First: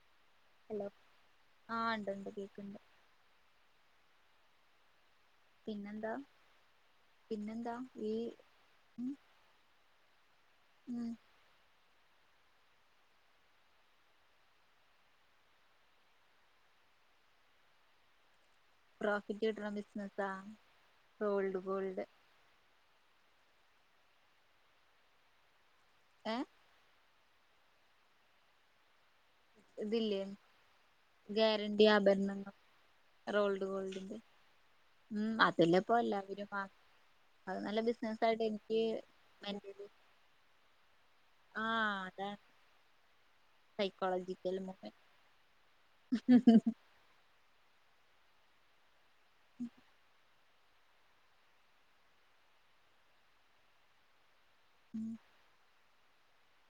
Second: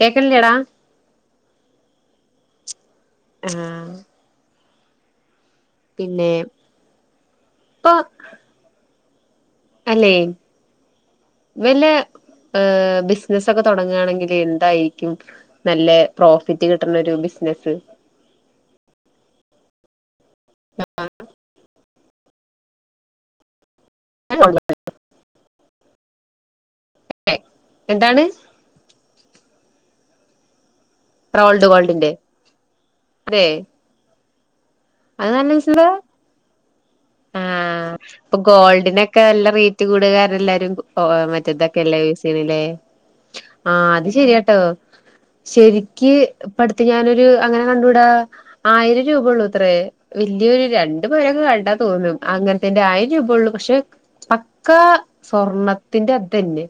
കേക്കണ്ല്ലേടാ hello ആണ്ട്ണ്ട് കേക്കുണ്ട് എസാ പിന്നെന്താ പിന്നെ പിന്നെന്താ ഇപ്പൊ ഈ ഉം അല്ലേ ഉം വല്യ ഏ ബിസിനസൊക്കെ തുടങ്ങാണെങ്കില് എന്തായിരിക്കും നല്ല പ്രോഫിറ്റ് കിട്ടണൊരു ബിസിനസ്സ് പ്രോഫിറ്റ് കിട്ടണ ബിസിനസ്സാ റൊൾഡ് ഗോൾഡ് [unintelligible] ഏ എ എന്താണ്? ഇതില്ലേ റോൾഡ് ഗ്യാരണ്ടി ഗോൾഡിന്റെ ആഭരണങ്ങൾ അതെ റോൾഡ് ഗോൾഡിന്റെ ഉം അതെല്ലപ്പൊ എല്ലാവരും വാങ് ആ ഇപ്പൊ ഗോൾഡിനൊക്കെ നല്ല മെന്റലി റേറ്റ് കൂടിയ കാരണം എല്ലാരും ഗോ മ ആഹ് റ്റേതൊക്കെല്ലേ യുസ് ചെയ്യു അതാണ് ണിലേ ആ അത് സൈക്കോളജിക്കൽ ശരിയാട്ടോ മൂവ്മെന്റ് ശരി ക്ക് ഇപ്പടുത്ത് ഞാനൊരു അങ്ങനെ കണ്ടു ടാ ആയിരം രൂപയ ഉള്ളൂ ത്രേ വലിയൊരു രണ്ട് ണ്ടു പവനോക്കെ കണ്ടാ തോന്നും അങ്ങനത്തിന്റെ ആയിരം രൂപ ഉള്ളൂ പക്ഷെ പക്ക ഉം സ്വർണത്തിന്റെ അത് തന്നെ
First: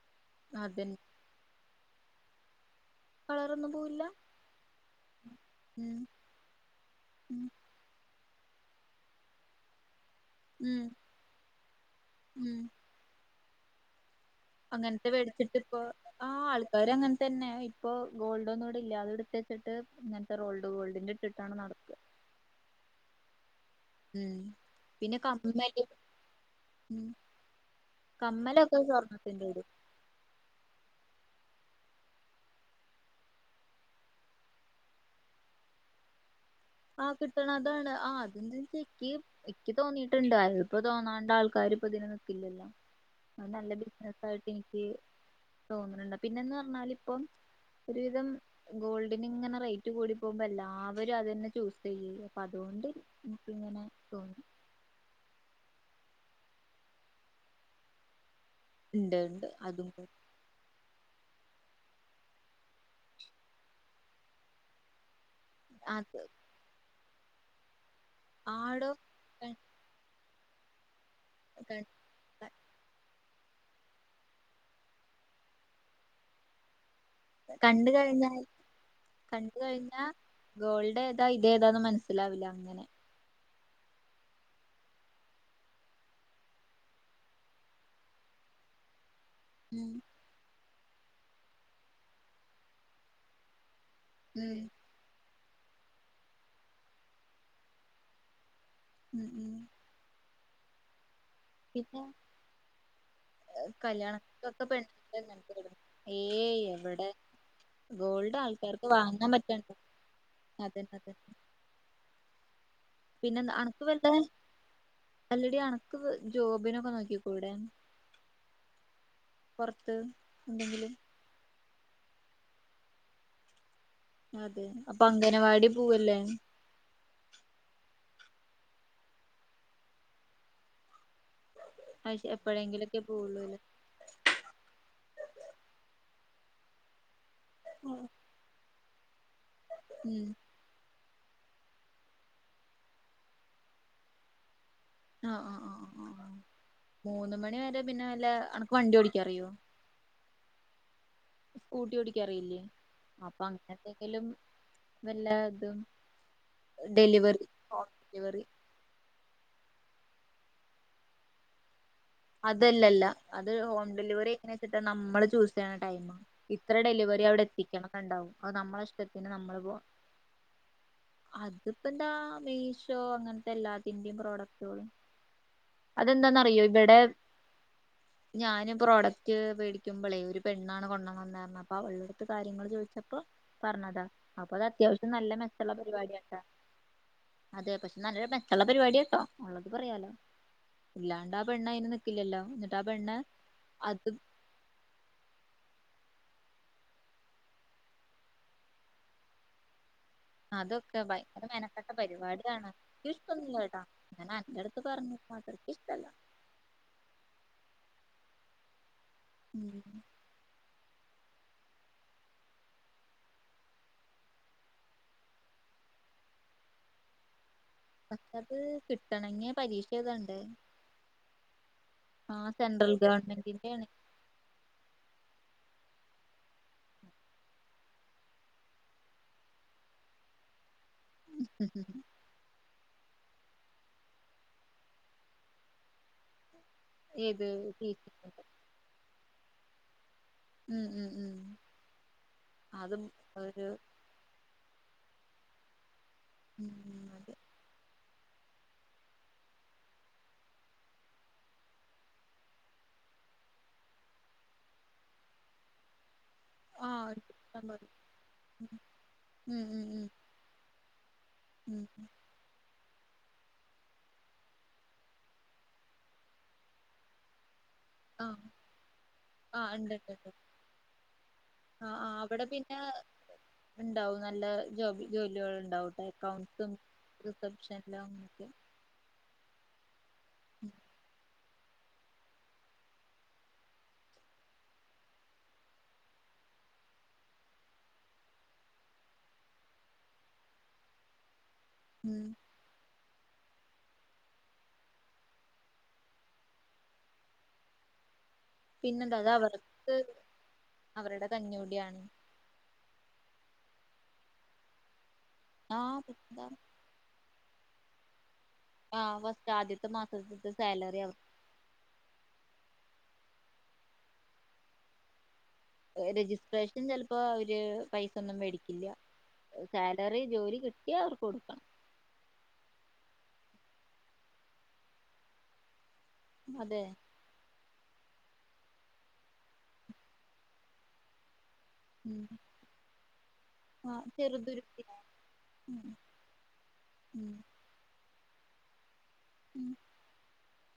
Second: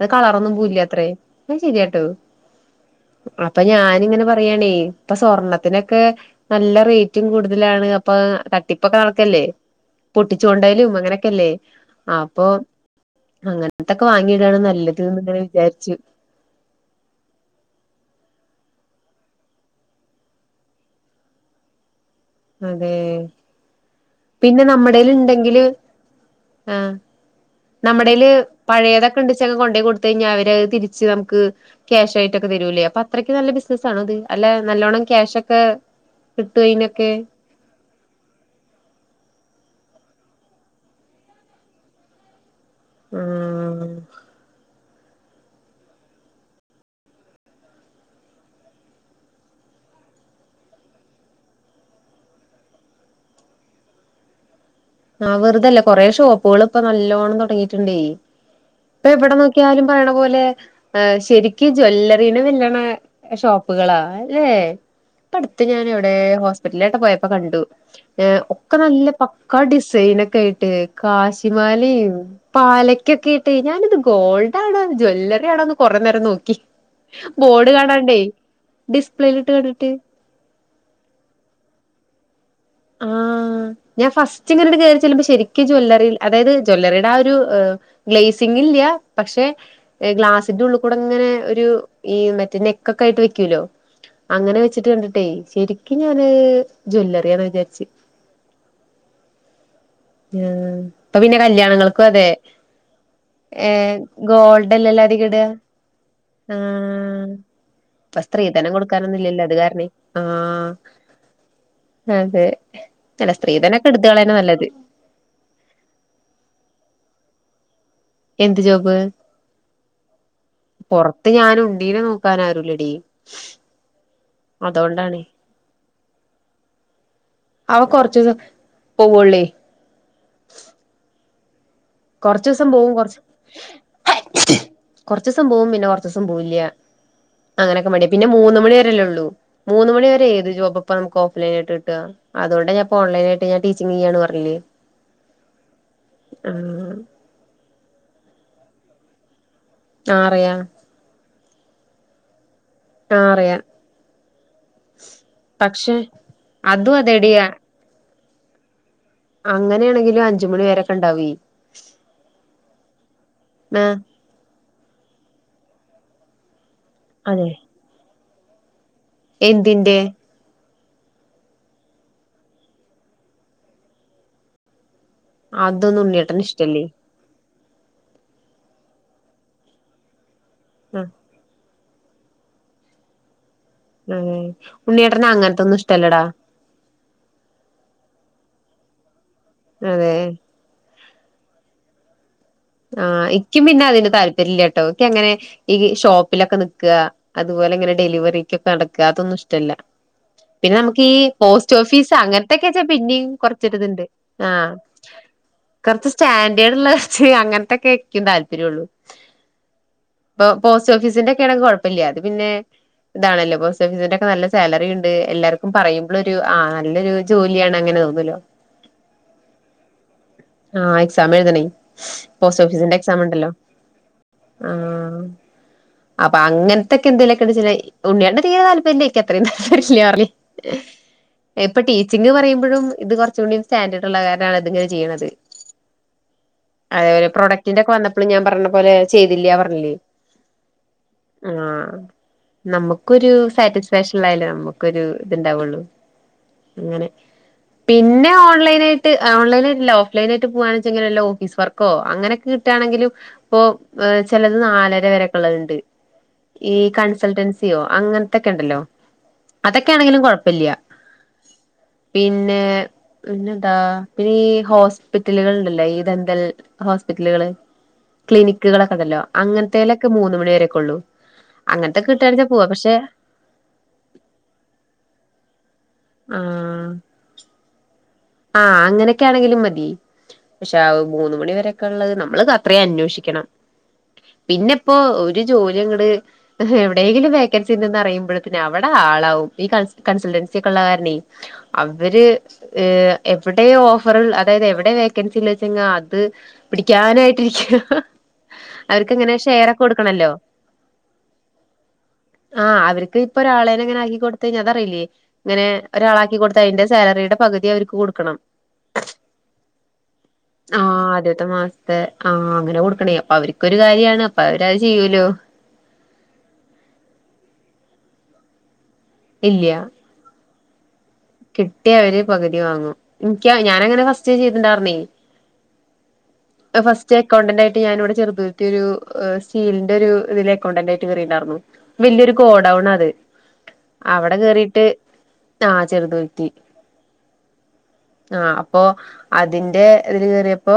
അത് കളറൊന്നും അതന്നെ പോവില്ല്യാത്രേ അത് ശരിയാട്ടോ അപ്പൊ കളറൊന്നും പോവില്ല ഞാനിങ്ങനെ പറയാണേ ഇപ്പൊ ഉം സ്വർണത്തിനൊക്കെ നല്ല റേ റ്റും ഉം കൂടുതലാണ് അപ്പൊ തട്ടിപ്പൊക്കെ നടക്കല്ലേ പൊട്ടിച്ചു ഉം കൊണ്ടേലും അങ്ങനെക്കെല്ലേ അപ്പൊ ഉം അങ്ങ ങ്ങൻതൊക്കെ വാങ്ങിയിടാണ് അങ്ങനത്തെ നല്ലതുന്ന് ഇങ്ങനെ മേടിച്ചിട്ട് ഇപ്പൊ വിചാരിച്ചു ആ ആൾക്കാര് അങ്ങനെ തന്നെ ഇപ്പൊ ഗോൾഡൊന്നുംഇടില്ല അത് എടുത്തുവെച്ചിട്ട് ഇങ്ങൻ റോൾഡ് ഗോൾഡിന്റെ ഇട്ടിട്ടാണ് നടക്കാ അതെ ഉം പിന്നെ പിന്നെ നമ്മടെല്ണ്ടെങ്കില് കമ്മല് ആ ഉം നമ്മടേല് കമ്മലൊക്കെ പഴേതൊക്കെ സ്വർണ്ണത്തിന്റെ ണ്ട്ച്ചഅത് ഇടും കൊണ്ടേ കൊട് ത്ത് കയ്ഞ്ഞ അവരെ തിരിച്ച് നമുക്ക് ക്യാഷായിട്ടൊക്കെ തരൂലേ അപ്പൊ അത്രക്ക് നല്ല ബിസിനസ്സാണൊ അത് അല്ല നല്ലോണ്ണം ക്യാഷ് ഒക്കെ കിട്ടോ അയിനൊക്കെ ക്കണ് അതാണ് ആ അതും [unintelligible] ഇക്ക് തോന്നീയിട്ടുണ്ട് [unintelligible] തോന്നാണ്ട ആൾക്കാര് ഇപ്പ ഇതിന് നിക്കില്ലല്ലോ. അയ് നല്ല ആഹ് ബിസിനസ് ആയിട്ട് എനിക്ക് തോന്ന്ണണ്ട്. പിന്നെന്ന് പറഞ്ഞാൽ ഇപ്പം ഒരുവിധം ഗോൾഡിന് ഇങ്ങനെ റേറ്റ് കൂടി പോവുമ്പോ എല്ലാവരു അതന്നെ ചൂസ് ചെയ്യുള്ളു അപ്പ അതോണ്ട് ഇൻക്ക് ഇങ്ങനെ തോന്നി. ആ വെറുതല്ല കൊറെ ഷോപ്പുകൾ ഇപ്പ നല്ലോണം തൊടങ്ങിയിട്ട്ണ്ടേ. ഇപ്പ ഇണ്ട് എവിടെ ഇണ്ട് നോക്കിയാലും അതും പറയണ പോലെ ആ ശെരിക്ക് ജ്വല്ലറീനെ വെല്ല്ണ ഷോപ്പുകളാ അല്ലേ. ഇപ്പ അട്ത്ത് ഞാന് എവിടേ അത് ഹോസ്പിറ്റലിലേട്ട പോയപ്പോ കണ്ടു. ഏഹ് ഒക്ക ആടോ നല്ല പ ഡിസൈന ഒക്കെ ആയിട്ട് കാശിമാലിം പാലക്കൊക്കെ ഇട്ട് ഞാനിത് ഗോൾഡ് ആണോ ജ്വല്ലറി ആണോന്ന് കൊറേ നേരം നോക്കി ബോർഡ് കണ്ട് കാണാണ്ടേ കഴിഞ്ഞാൽ ഡിസ്പ്ലേയിലിട്ട് കണ്ട് കണ്ടിട്ട് കഴിഞ്ഞാ ഗോൾഡ് ഏതാ ഇത ഏതാന്ന് മനസ്സിലാവില്ല അങ്ങനെ ആ ഞാൻ ഫസ്റ്റ് ഇങ്ങട്ടണ്ട് കേറി ചെല്ലുമ്പോ ശെരിക്ക് ജ്വല്ലറിയിൽ അതായത് ജ്വല്ലറിയുടെ ആ ഒര് ഏഹ് ഗ്ലെയസിംഗ് ഇല്ല. പക്ഷെ, ഉം ഏഹ് ഗ്ലാസിന്റെ ഉള്ള് കൂടെ ഇങ്ങനെ ഒരു ഈ മറ്റേ നെക്കൊക്കെ ആയിട്ട് വെക്കൂല്ലോ ഉം അങ്ങനെ വെച്ചിട്ട് കണ്ടിട്ടേ ശെരിക്കു ഞാന് അഹ് ജ്വല്ലറിയാന്ന വിചാരിച്ചെ. ഉം ഉം ആഹ് ഇപ്പ പിന്നെ കല്യാണങ്ങൾക്കു പിന്നെ അതെ, ഏഹ് കല്യാണത്തിനൊക്കെ ഗോൾഡ് അല്ലല്ലോ പെണ്ണിന്റെ അധിക ഇട് അങ്ങനത്തെ ഇടും ഏയ് എവിടെ ആഹ് ഇപ്പ ഗോൾഡ് സ്ത്രീധനം ആൾക്കാർക്ക് വാങ്ങാൻ കൊടുക്കാനൊന്നുല്ലല്ലോ അത് പറ്റണ്ടേ കാരണേ ആ അതന്നെ അതന്നെ അതെ ചെല പിന്നെ അനക്ക് സ്ത്രീധനൊക്കെ ഇട്ത്ത് വല്ല കളയിന്ന നല്ലത്. അല്ലടി അണക്ക് ജോബിനൊക്കെ നോക്കി കൂടെ എന്ത് ജോബ്? എന്തെങ്കിലും പൊറ ത്ത് ഞാന് ഉണ്ണീനെ നോക്കാനാരുല്ലെടി അതെ അപ്പ അംഗനവാടി പോവല്ലേ? അഹ് കൊർച്ചൂസം പോവുള്ളേ. ആഴ്ച കൊർച്ചൂസം പോവും എപ്പോഴെങ്കിലൊക്കെ കൊറച്ച് പോവുള്ളൂല്ലേ കൊറച്ചൂസം പോവും പിന്നെ കൊറച്ചൂസം പോവില്ല. അങ്ങനൊക്കെ മടി പിന്നെ മൂന്ന് മണി വരെയല്ലേള്ളൂ, മൂന്ന് മണി ഉം വരെ ഏത് ജോബ ഇപ്പം നമുക്ക് ഓഫ് ലൈനായിട്ട് കിട്ട്, അതുകൊണ്ട ഞാപ്പോ ഓൺലൈ നായിട്ട് ഞാൻ ടീച്ചിങ് ചെയ്യാണ് പർഞ്ഞിലെ. ആഹ് ആഹ് ആഹ് ആഹ് മൂന്ന് മണി വരെ പിന്നെ വല്ല അണക്ക് വണ്ടി ഓടിക്കാ അറിയോ? ആ അറിയാ സ്കൂട്ടി ഓടിക്കാറിയില്ലേ ആഹ് അപ്പൊ അറിയാ അങ്ങനെന്തെങ്കിലും വല്ലാ അതും പക്ഷെ അതും അതെടി ഡെലിവറി, ഹോം ഡെലിവറി. അങ്ങനെയാണെങ്കിലും അഞ്ചുമണി വരൊക്കെ ഇണ്ടാവ്. അതെല്ലല്ല അത് ഹോം ഡെലിവറി എങ്ങനെ വെച്ചിട്ട നമ്മള് ചൂസ് ചെയ്യണ ടൈമാ. ഇത്ര ഡെലിവറി അവിടെ അതെ എത്തിക്കണന്ന് ഇണ്ടാവും അത് നമ്മള ഇഷ്ടത്തിന് നമ്മള് പോ എന്തിന്റെ അത്പ്പഎന്താ മീഷോ അങ്ങൻത്തെ എല്ലാത്തിന്റെയും പ്രോഡക്റ്റുകളും. അതൊന്നും ഉണ്ണിയേട്ടന് അതെന്താന്നറിയോ ഇഷ്ടല്ലേ ഇവിടെ ഞാന് പ്രോഡക്റ്റ് വേടിക്കുമ്പളേ ഒരു പെണ്ണാണ് ആഹ് കൊണ്ട് വന്നേർഞ്ഞ ആ പെണ്ണെട്ത് കാര്യങ്ങങ്ങള് ചോദിച്ചപ്പോ പറഞ്ഞതാ അതെ അപ്പൊ അത് അത്യാവശ്യം ഉണ്ണിയേട്ടന് നല്ല മെച്ചള്ള അങ്ങനത്തൊന്നും ഇഷ്ടല്ലടാ പരിപാടിയാട്ടാ. അതെ, പക്ഷെ നല്ലൊരു മെച്ചുള്ള പരിപാടിട്ടോ ഉള്ളത് പറയാലോ അതെ അ ല്ലാണ്ട ആ പെണ്ണ് അയിന് നി ക്കില്ലല്ലോ ഇന്ന ആ ഇിക്കും പിന്നെ അതിന്റെ താല്പര്യമല്ല കേട്ടോ ഒക്കെ അങ്ങനെ ഈ ഷോപ്പിലൊക്കെ നിക്കുക അതുപോലെ ഇങ്ങനെ ഡെലിവറിക്കൊക്കെ നടക്കുക അതൊന്നും ഇഷ്ടമല്ല പിന്നെ അതൊക്കെ നമുക്ക് ഈ ഭയങ്കര പോസ്റ്റ് മെനക്കെട്ട ഓഫീസ് പരിപാടിയാണ് അങ്ങനത്തൊക്കെച്ചാ പിന്നെയും എനിക്കിഷ്ടൊന്നുല്ല കേട്ടാ കൊറച്ചരുതുണ്ട് ഞാൻ അന്റെ ആഹ അടുത്ത് പറഞ്ഞു അത്രക്ക് ഇഷ്ടല്ല കുറച്ച് സ്റ്റാൻഡേഡ് ഉള്ളച്ച് അങ്ങനത്തെക്കെ ഒക്കും താല്പര്യള്ളു ഉം ഇപ്പൊ പോസ്റ്റ് ഓഫീസിന്റെ ഒക്കെയാണെങ്കിൽ കുഴപ്പമില്ല അത് പിന്നെ ഇതാണല്ലേ പോസ്റ്റ് ഓഫീസിന്റെ ഒക്കെ നല്ല സാലറി ഉണ്ട് എല്ലാർക്കും പറയുമ്പോ ഒരു നല്ലൊരു ജോലിയാണ് അങ്ങന പക്കത് കിട്ടണെങ്കിയ പരീക്ഷ ഏതണ്ട് ആഹ എക്സാം എഴുതണേ പോസ്റ്റ് സെൻട്രൽ ഓഫീസിന്റെ എക്സാം ഉണ്ടല്ലോ ഗവൺമെന്റിന്റെ ആണ് ആ അപ്പൊ അങ്ങനത്തൊക്കെ എന്തേലുമൊക്കെണ്ടെ ഉണ്ണിയടെ തീരെ താല്പര്യംക്ക് അത്രയും തല്ര്ല്ലാേ ഇപ്പൊ ടീച്ചിങ്ന്ന് പറയുമ്പോഴും ഇത് കുറച്ച കൂടി സ്റ്റാൻഡേർഡ് ഉള്ള കാരാണ് ഇതിങ്ങനെ ചെയ്യണത് അതേപോലെ ഏത് പ്രൊഡക്ടിന്റെ ഒക്കെ വന്നപ്പോഴും ഞാൻ ടീച്ചിങ്ങിന്റെ പറഞ്ഞ പോലെ ചെയ്തില്ല പറഞ്ഞില്ലേ ഉം ഉം ഉം ആഹ അതും നമുക്കൊരു ഒരു സറ്റി സ്പെഷ്യൽ ആയാലേ നമുക്കൊരു ഇത്ണ്ടാവുള്ളൂ ഉം അങ്ങനെ അതെ പിന്നെ ഓൺലൈനായിട്ട് ഓൺലൈന ആല്ലോ അ്ലൈ ആയി പോവായാണെങ്കല്ല ഓഫീസ് വർക്കോ അങ്ങനൊക്കെ കട്ടുകയാണെങ്കും ഇപ്പോ ചിലത് നാലര വരക്കുള്ളത്ണ്ട് ഈ ആ കൺസൾട്ടൻസിയോ അങ്ങനത്തൊക്കെ ഉണ്ടല്ലോ ഉം ഉം ഉം അതൊക്കെയാണെങ്കിലും കൊഴപ്പില്ല ഉം പിന്നെ പിന്നെന്താ പിന്നോ ഹോസ് ഹോസ്പിറ്റലുകൾ ഉണ്ടല്ലേ ഈ ദന്തൽ ഹോസ്പിറ്റലുകള് ആ ക്ലിനിക്കുകളൊക്കെ അതല്ലോ ആ ഇണ്ട് അങ്ങനത്തേലൊക്കെ ഇണ്ട് ഇണ്ട് മൂന്ന് മണിവ വരെൊക്കെ ഉള്ളൂ ആ ആ അങ്ങനത്തൊക്കെ കിട്ടഴഞ്ഞാ അവിടെ പോവാ പിന്നെ പക്ഷെ ഉണ്ടാവും നല്ല ജോബി ജോലികൾ ഉണ്ടാവുംട്ടെ അക്കൗണ്ട്സും ആഹ് റിസപ്ഷനിലും അങ്ങക്കെ ആഹ് അങ്ങനെയൊക്കെ ആണെങ്കിലും മതി പക്ഷെ മൂന്ന മണി വരെെ ള്ളത് നമ്മൾ അത്രയും അന്വേഷിക്കണം പിന്നെ ഇപ്പോ ഒരു ജോലി ഇങ്ങട് എവിടെയെങ്കിലും വേക്കൻസി ഉണ്ടന്ന് അറിയുമ്പോഴത്തന്നെ അവിടെ ആളാവും ഈ കൺസൾട്ടൻസി ഒക്കെള്ള കാരണേ ഉം അവര് ഏ എവിടെ ഓഫർ അതായത് എവിടെ വേക്കൻസില്ല വെച്ചെങ്കാ അത് പിടിക്കാനായിട്ടിരിക്ക അവർക്ക് പിന്നെന്താ അത് ഇങ്ങനെ ഷെയർ ഒക്കെ അവർക്ക് കൊടുക്കണല്ലോ അവരുടെ കഞ്ഞൂടിയാണ് ആഹ് അവർക്ക് ഇപ്പൊ ഒരാളെനെ എങ്ങനെ ആക്കി കൊടുത്ത കഴിഞ്ഞാ അത അറിയില്ലേ അങ്ങനെ ആഹ് ഒരാളാക്കി പിന്നെന്താ കൊടുത്ത അതിന്റെ സാലറിയുടെ പകുതി അവർക്ക് കൊടുക്കണം ആ ഫസ്റ്റ് ആദ്യത്തെ മാസത്തിത്തെ സാലറി ആവും സ്‌റ്റ മാസത്തെ ആഹ് അങ്ങനെ കൊടുക്കണേ അപ്പൊ അവർക്ക്ൊരു കാര്യമാണ് അപ്പൊ അവര്ത് ചെയ്യൂല്ലോ രജിസ്ട്രേഷൻ ചിലപ്പോ അവര് പൈസൊന്നും മേടിക്കില്ല ഇല്ല്യ സാലറി ജോലി കിട്ടിയാ അവർക്ക് കൊടുക്കും കിട്ടിയഅവര് പകുതി വാങ്ങും എനിക്ക ഞാാനങ്ങനെ ഫസ്റ്റ് ചെയ്തിണ്ടരുന്നേ ഇപ്പോ അതെ ഫസ് അക്കൗണ്ടന്റ ആയിട്ട് ഞാന ഇവിടെ ചെറുതിരുത്തി ഒരു സീലിന്റെ ഒരു ഇതില് അക്കൗണ്ടന്റായിട്ട് കയറിയിണ്ടായിരുന്നു ഉം വലിയൊരു ഗോ ടൗണാണ് അത് ആഹ് അവിടെ ചെറുതുരുത്തി കേറിട്ട് ആ ഉം ചെറുതുരുത്തി ഉം അ അപ്പോ ഉം അതിന്റെ അപ്പൊ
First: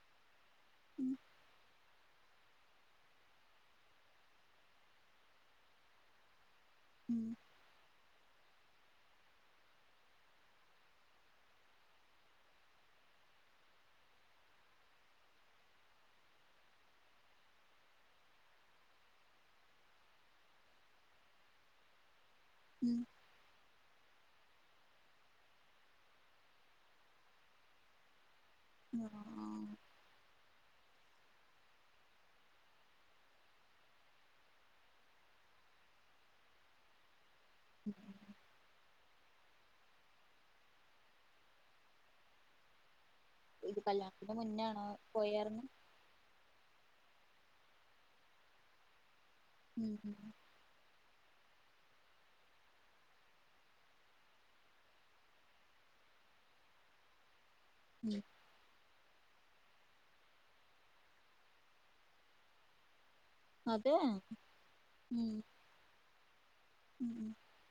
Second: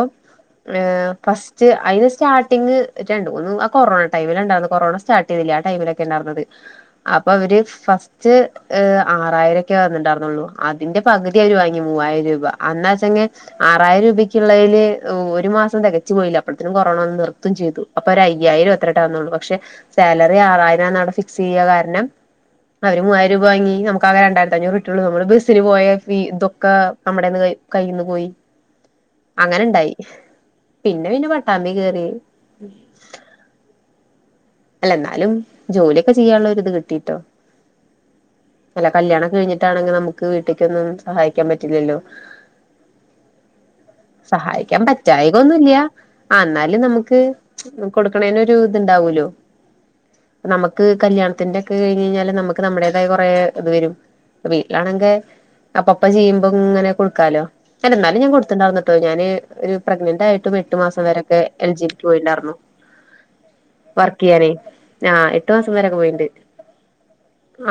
ഉം ഫസ്റ്റ് അതിന് സ്റ്റാർട്ടിംഗ് രണ്ട മൂന്നും ആ കൊറോണ ടമിലണ്ടായിരുന്നു കൊറോണ സ്റ്റാർ് ചെയ്തില്ല ആ ടൈമിലൊക്കെ ഉണ്ടായിരുന്നത് അപ്പൊ ഉം അവര് ഫസ്റ്റ് ആറായിര ക്ക്യാ അതുണ്ടാർന്നോള്ളു അതിന്റെ പകുതി അവര് വാങ്ങി മൂവായിരം രൂപ അന്നാ ച്ചെങ്കി ആറായിരം രൂപയ്ക്കുള്ളതില് ഒരു മാസം തികച്ചു പോയില്ല അപ്പോഴത്തനും കൊറോണന്ന് നിർത്തും ചെയ്തു അപ്പൊ ഒരഅയ്യായിരം എത്രട്ടാവുന്നോള്ളൂ പക്ഷെ സാലറി ആറായിരാനടെ ഫിക്സ് ചെയ്യ കാരണം ഉം അവര് മൂവായിര രൂപ വാങ്ങി നമുക്കാ കെരണ്ടായിരം കഴിഞ്ഞേ കിട്ടുയുള്ളൂ നമ്മള് ബസ്സിന് പോയ ഫി ഇതൊക്കെ നമ്മടെന്ന് കയി കയ്യിന്ന് പോയി ആഹ് അങ്ങനുണ്ടായി പിന്നെ പിന്നെ പട്ടാമ്പി കേറി അല്ല എന്നാലും ജോലിയൊക്കെ ചെയ്യാനുള്ള ഒരി ഇത് കിട്ടിട്ടോ [inaudible] അല്ല കല്യാണം കഴിഞ്ഞിട്ടാണെങ്കിൽ നമുക്ക് വീട്ടിക്കൊന്നും സഹായിക്കാ പറ്റില്ലല്ലോ ഇത് കല്യാണത്തിന് സഹായിക്കാൻ മുന്നാണോ പോയാർന്നെ പറ്റായക്കൊന്നുംല്ല അഹ് എന്നാലും നമുക്ക് കൊടുക്കണേന് ഒരു ഇത്ണ്ടാവൂല്ലോ ഉം ഹം നമുക്ക് കല്യാണത്തിന്റെ ഒക്കെ കഴിഞ്ഞ കഴിഞ്ഞാല് നമുക്ക് നമ്മുടേതായ കുറെ ഇത് വരും വീട്ടിലാണെങ്കിൽ അപ്പ അപ്പ ചെയ്യുമ്പോ ഇങ്ങനെ കൊടുക്കാലോ തന്നെ എന്നാലും ഉം ഞാൻ കൊടുത്തണ്ടാർന്നുട്ടോ ഞാന് ഒരു പ്രഗ്നന്റ് ആയിട്ടും എട്ട് മാസം വരെക്കെ എൽ ജിക്ക് പോയിട്ട്ണ്ടാർന്നു. അതെന്നെ കേറി ആ എട്ടു മാസം വരെക്കെ പോയിണ്ട് ഉം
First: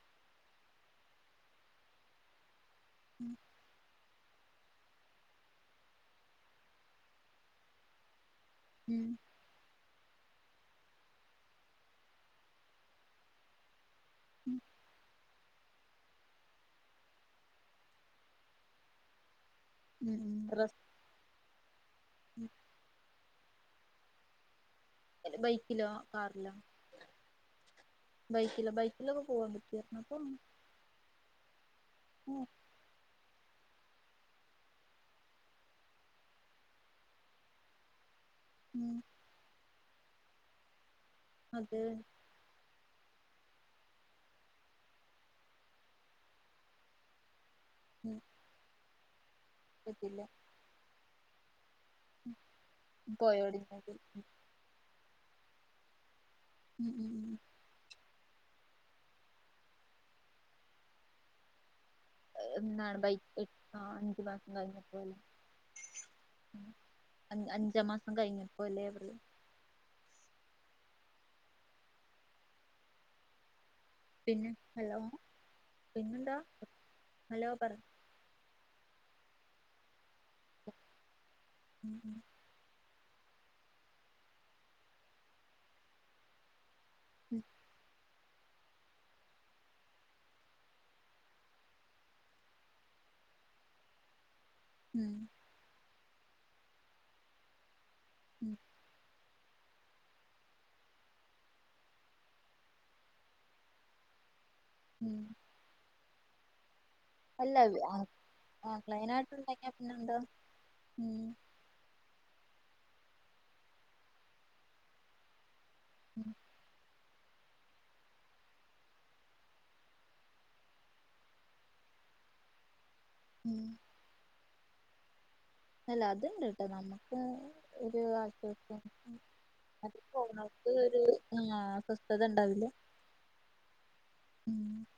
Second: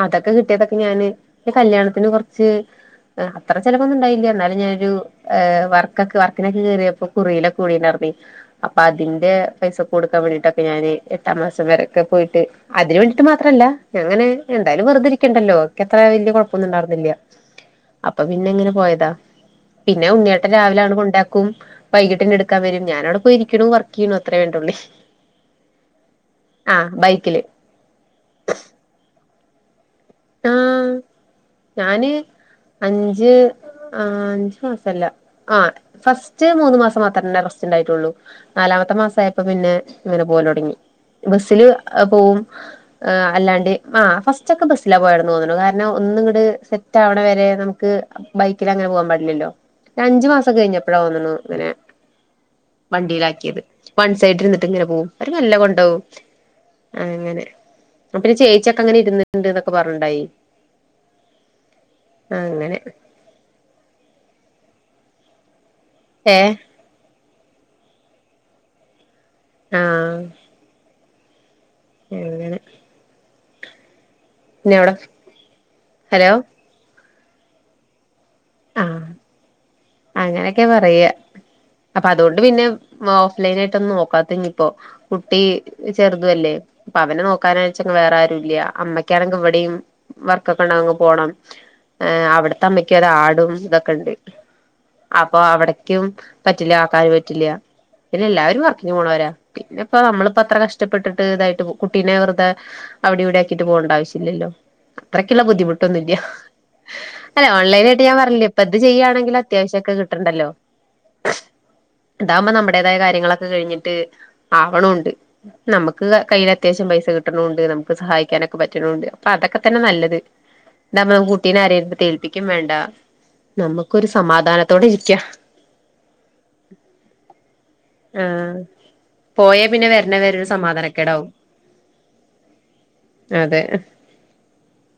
അതൊ ക്കെ കിട്ടിയതൊക്കെ ഞാന് ഈ കല്യാണത്തിന് കുറച്ച് ഉം അത്ര ചെലവോന്നും ഉണ്ടായില്ല എന്നാലും ഞാനൊരു ഏഹ് വർക്കൊക്കെ വർക്കിനൊക്കെ കേയറിയപ്പോ കുറിയിലൊ കൂടിണ്ടാർന്നേ അപ്പൊ ഉം അതിന്റെ പൈസ കൊടുക്കാൻ വേണ്ടിട്ടൊക്കെ ഞാന് എട്ടാം മാസം വരൊക്കെ പോയിട്ട് അതിന് വേണ്ടിട്ട് മാത്രല്ല ഞങ്ങനെ എന്തായാലും വെറുതെരിക് ക്കണ്ടല്ലോ എത്ര വലിയ കുഴപ്പൊന്നും ഉണ്ടായിരുന്നില്ല അപ്പൊ പിന്നെ എങ്ങനെ പോയതാ പിന്നെ ഉണ്ണ്യേട്ടൻ റസ് രാവിലെ അങ്ങ്ട് കൊണ്ടാക് കും വൈകിട്ടെന്നെ എടുക്കൻ വരും ഞാനവിടെ പോയി ഇരിക്കണുവർക്ക് ചെയ്യണു അത്രേ വേണ്ടുള്ളേ എത് ബൈക്കിലോ കാറിലോ ആ ബൈക്കില് ബൈക്കില് ബൈക്കിലൊക്കെ പോവാൻ പറ്റോ എത്നപ്പം പോ ആഹ് ഞാന് അഞ്ച് ആ അഞ്ചു മാസല്ല ആ ഫസ്റ്റ് മൂന്നു മാസം മാത്രേ തന്നെ അറസ്റ്റ് ഉണ്ടായിട്ടുള്ളു നാലാമത്തെ മാസ ആയപ്പോ പിന്നെ ഇങ്ങനെ പോല തുടങ്ങി ബസ്സില് അത് പോകും ആ അല്ലാണ്ട് ആ ഫസ്റ്റ് ഒക്കെ ബസ്സില പോയന്ന് തോന്നണു കാരണം ഒന്നും ഇങ്ങടെ സെറ്റ് ആവണ വരെ നമു ക്ക് ബൈക്കിൽ അങ്ങനെ പോകാൻ പാടില്ലല്ലോ പിന്നെ പറ്റില്ല അഞ്ചു മാസം കഴിഞ്ഞപ്പഴാന്നന്നു തോന്നുന്നു ഇങ്ങനെ വണ്ടിയിലാക്കിയത് പോയോടിഞ്ഞതിൽ വൺ സൈഡ് ഇരുന്നിട്ട് ഇങ്ങനെ പോകും അരു നല്ല കൊണ്ടോകും ഉം ഉം ഉം അങ്ങനെ അ പിന്നെ ചേച്ചിയൊക്കെ അങ്ങനെ ഇരുന്നിട്ടുണ്ട് ഒക്കെ പറഞ്ഞുണ്ടായി അങ്ങനെ എന്താണ് ബൈക്ക് എട്ട അഞ്ചു മാസം കഴിഞ്ഞപ്പോലെ ഏ അഞ്ച് അഞ്ചാം മാസം കഴിഞ്ഞപ്പോ അല്ലേ അവര് ആഹ് അങ്ങനെ പിന്നെ ഹലോ ഹലോ പിന്നെന്താ ഹലോ പറ ആഹ് അങ്ങനെയൊക്കെയാ പറയ അപ്പൊ ഉം അതോണ്ട് പിന്നെ ഓഫ്ലൈൻായിട്ടൊന്നും നോക്കാത്തെ ഇഞ്ഞിഇപ്പോ കുട്ടി ചെറുതു അല്ലേ അപ്പൊ അവനെ ഉം നോക്കാനാഴച്ച വേറെ ആരും ഇല്ല അമ്മക്ക് ക്കാണെങ്കി ഇവിടെയും വർക്കൊക്കെ ഉണ്ടങ്ങ് പോണം അവിടത്തെ അമ്മയ്ക്കൊരാട് ടും ഇതൊക്കെണ്ട് ഉം അപ്പൊ അവിടക്കും പറ്റില്ല ആക്കാന് പറ്റില്ല പിന്നെ ഉം എല്ലാവരും വർക്കിന് പോണരാ പിന്നെ ഇപ്പ നമ്മളിപ്പ അത്ര കഷ്ടപ്പെട്ടിട്ട് ഇതായിട്ട് കുട്ടീനെ വെറുതെ അവിടെ ഇവിടെ ആക്കിട്ട് പോകണ്ട ആവശ്യല്ലല്ലോ ഉം അത്രക്കുള്ള ബുദ്ധിമുട്ടൊന്നുംല്ല അല്ലെ അല്ല ഓൺലൈന ഞാൻ പറഞ്ഞില്ലേ ഇപ്പൊ ആ ഇത് ചെയ്യുകയാണെങ്കിൽ ക്ലൈനായിട്ടുണ്ടെങ്കി അത്യാവശ്യാ ക്കെ പിന്നെന്താ കിട്ടണ്ടല്ലോ ഉം ഇതകുമ്പോ നമ്മുടേതായ കാര്യങ്ങളൊക്കെ കഴിഞ്ഞിട്ട് ആവണ ഉണ്ട് നമ്മുക്ക് ഉം കയ്യില അത്യാവശ്യം പൈസ കിട്ടണമണ്ട് നമുക്ക് സഹായിക്കാനൊക്കെ പറ്റണണ്ട് അപ്പൊ അതൊക്കെ തന്നെ നല്ലത് ഇതാമ്പം കുട്ടീനെ അരെയടുത്തേൽപ്പിക്കും വേണ്ട ഉം നമുക്കൊരു സമാധാനത്തോടെ ഇരിക്കാം അല്ല അത്ണ്ട്ട്ടോ നമ്മുക്ക് ഒരു ആഹ് ആശ്വാസം പോയാ പിന്നെ അത് വരണ വരെ പോണോർക്ക് ഒരു സമാധാനക്കേടാവും സ്വസ്ഥത ഉണ്ടാവില്ല അതെ ഉം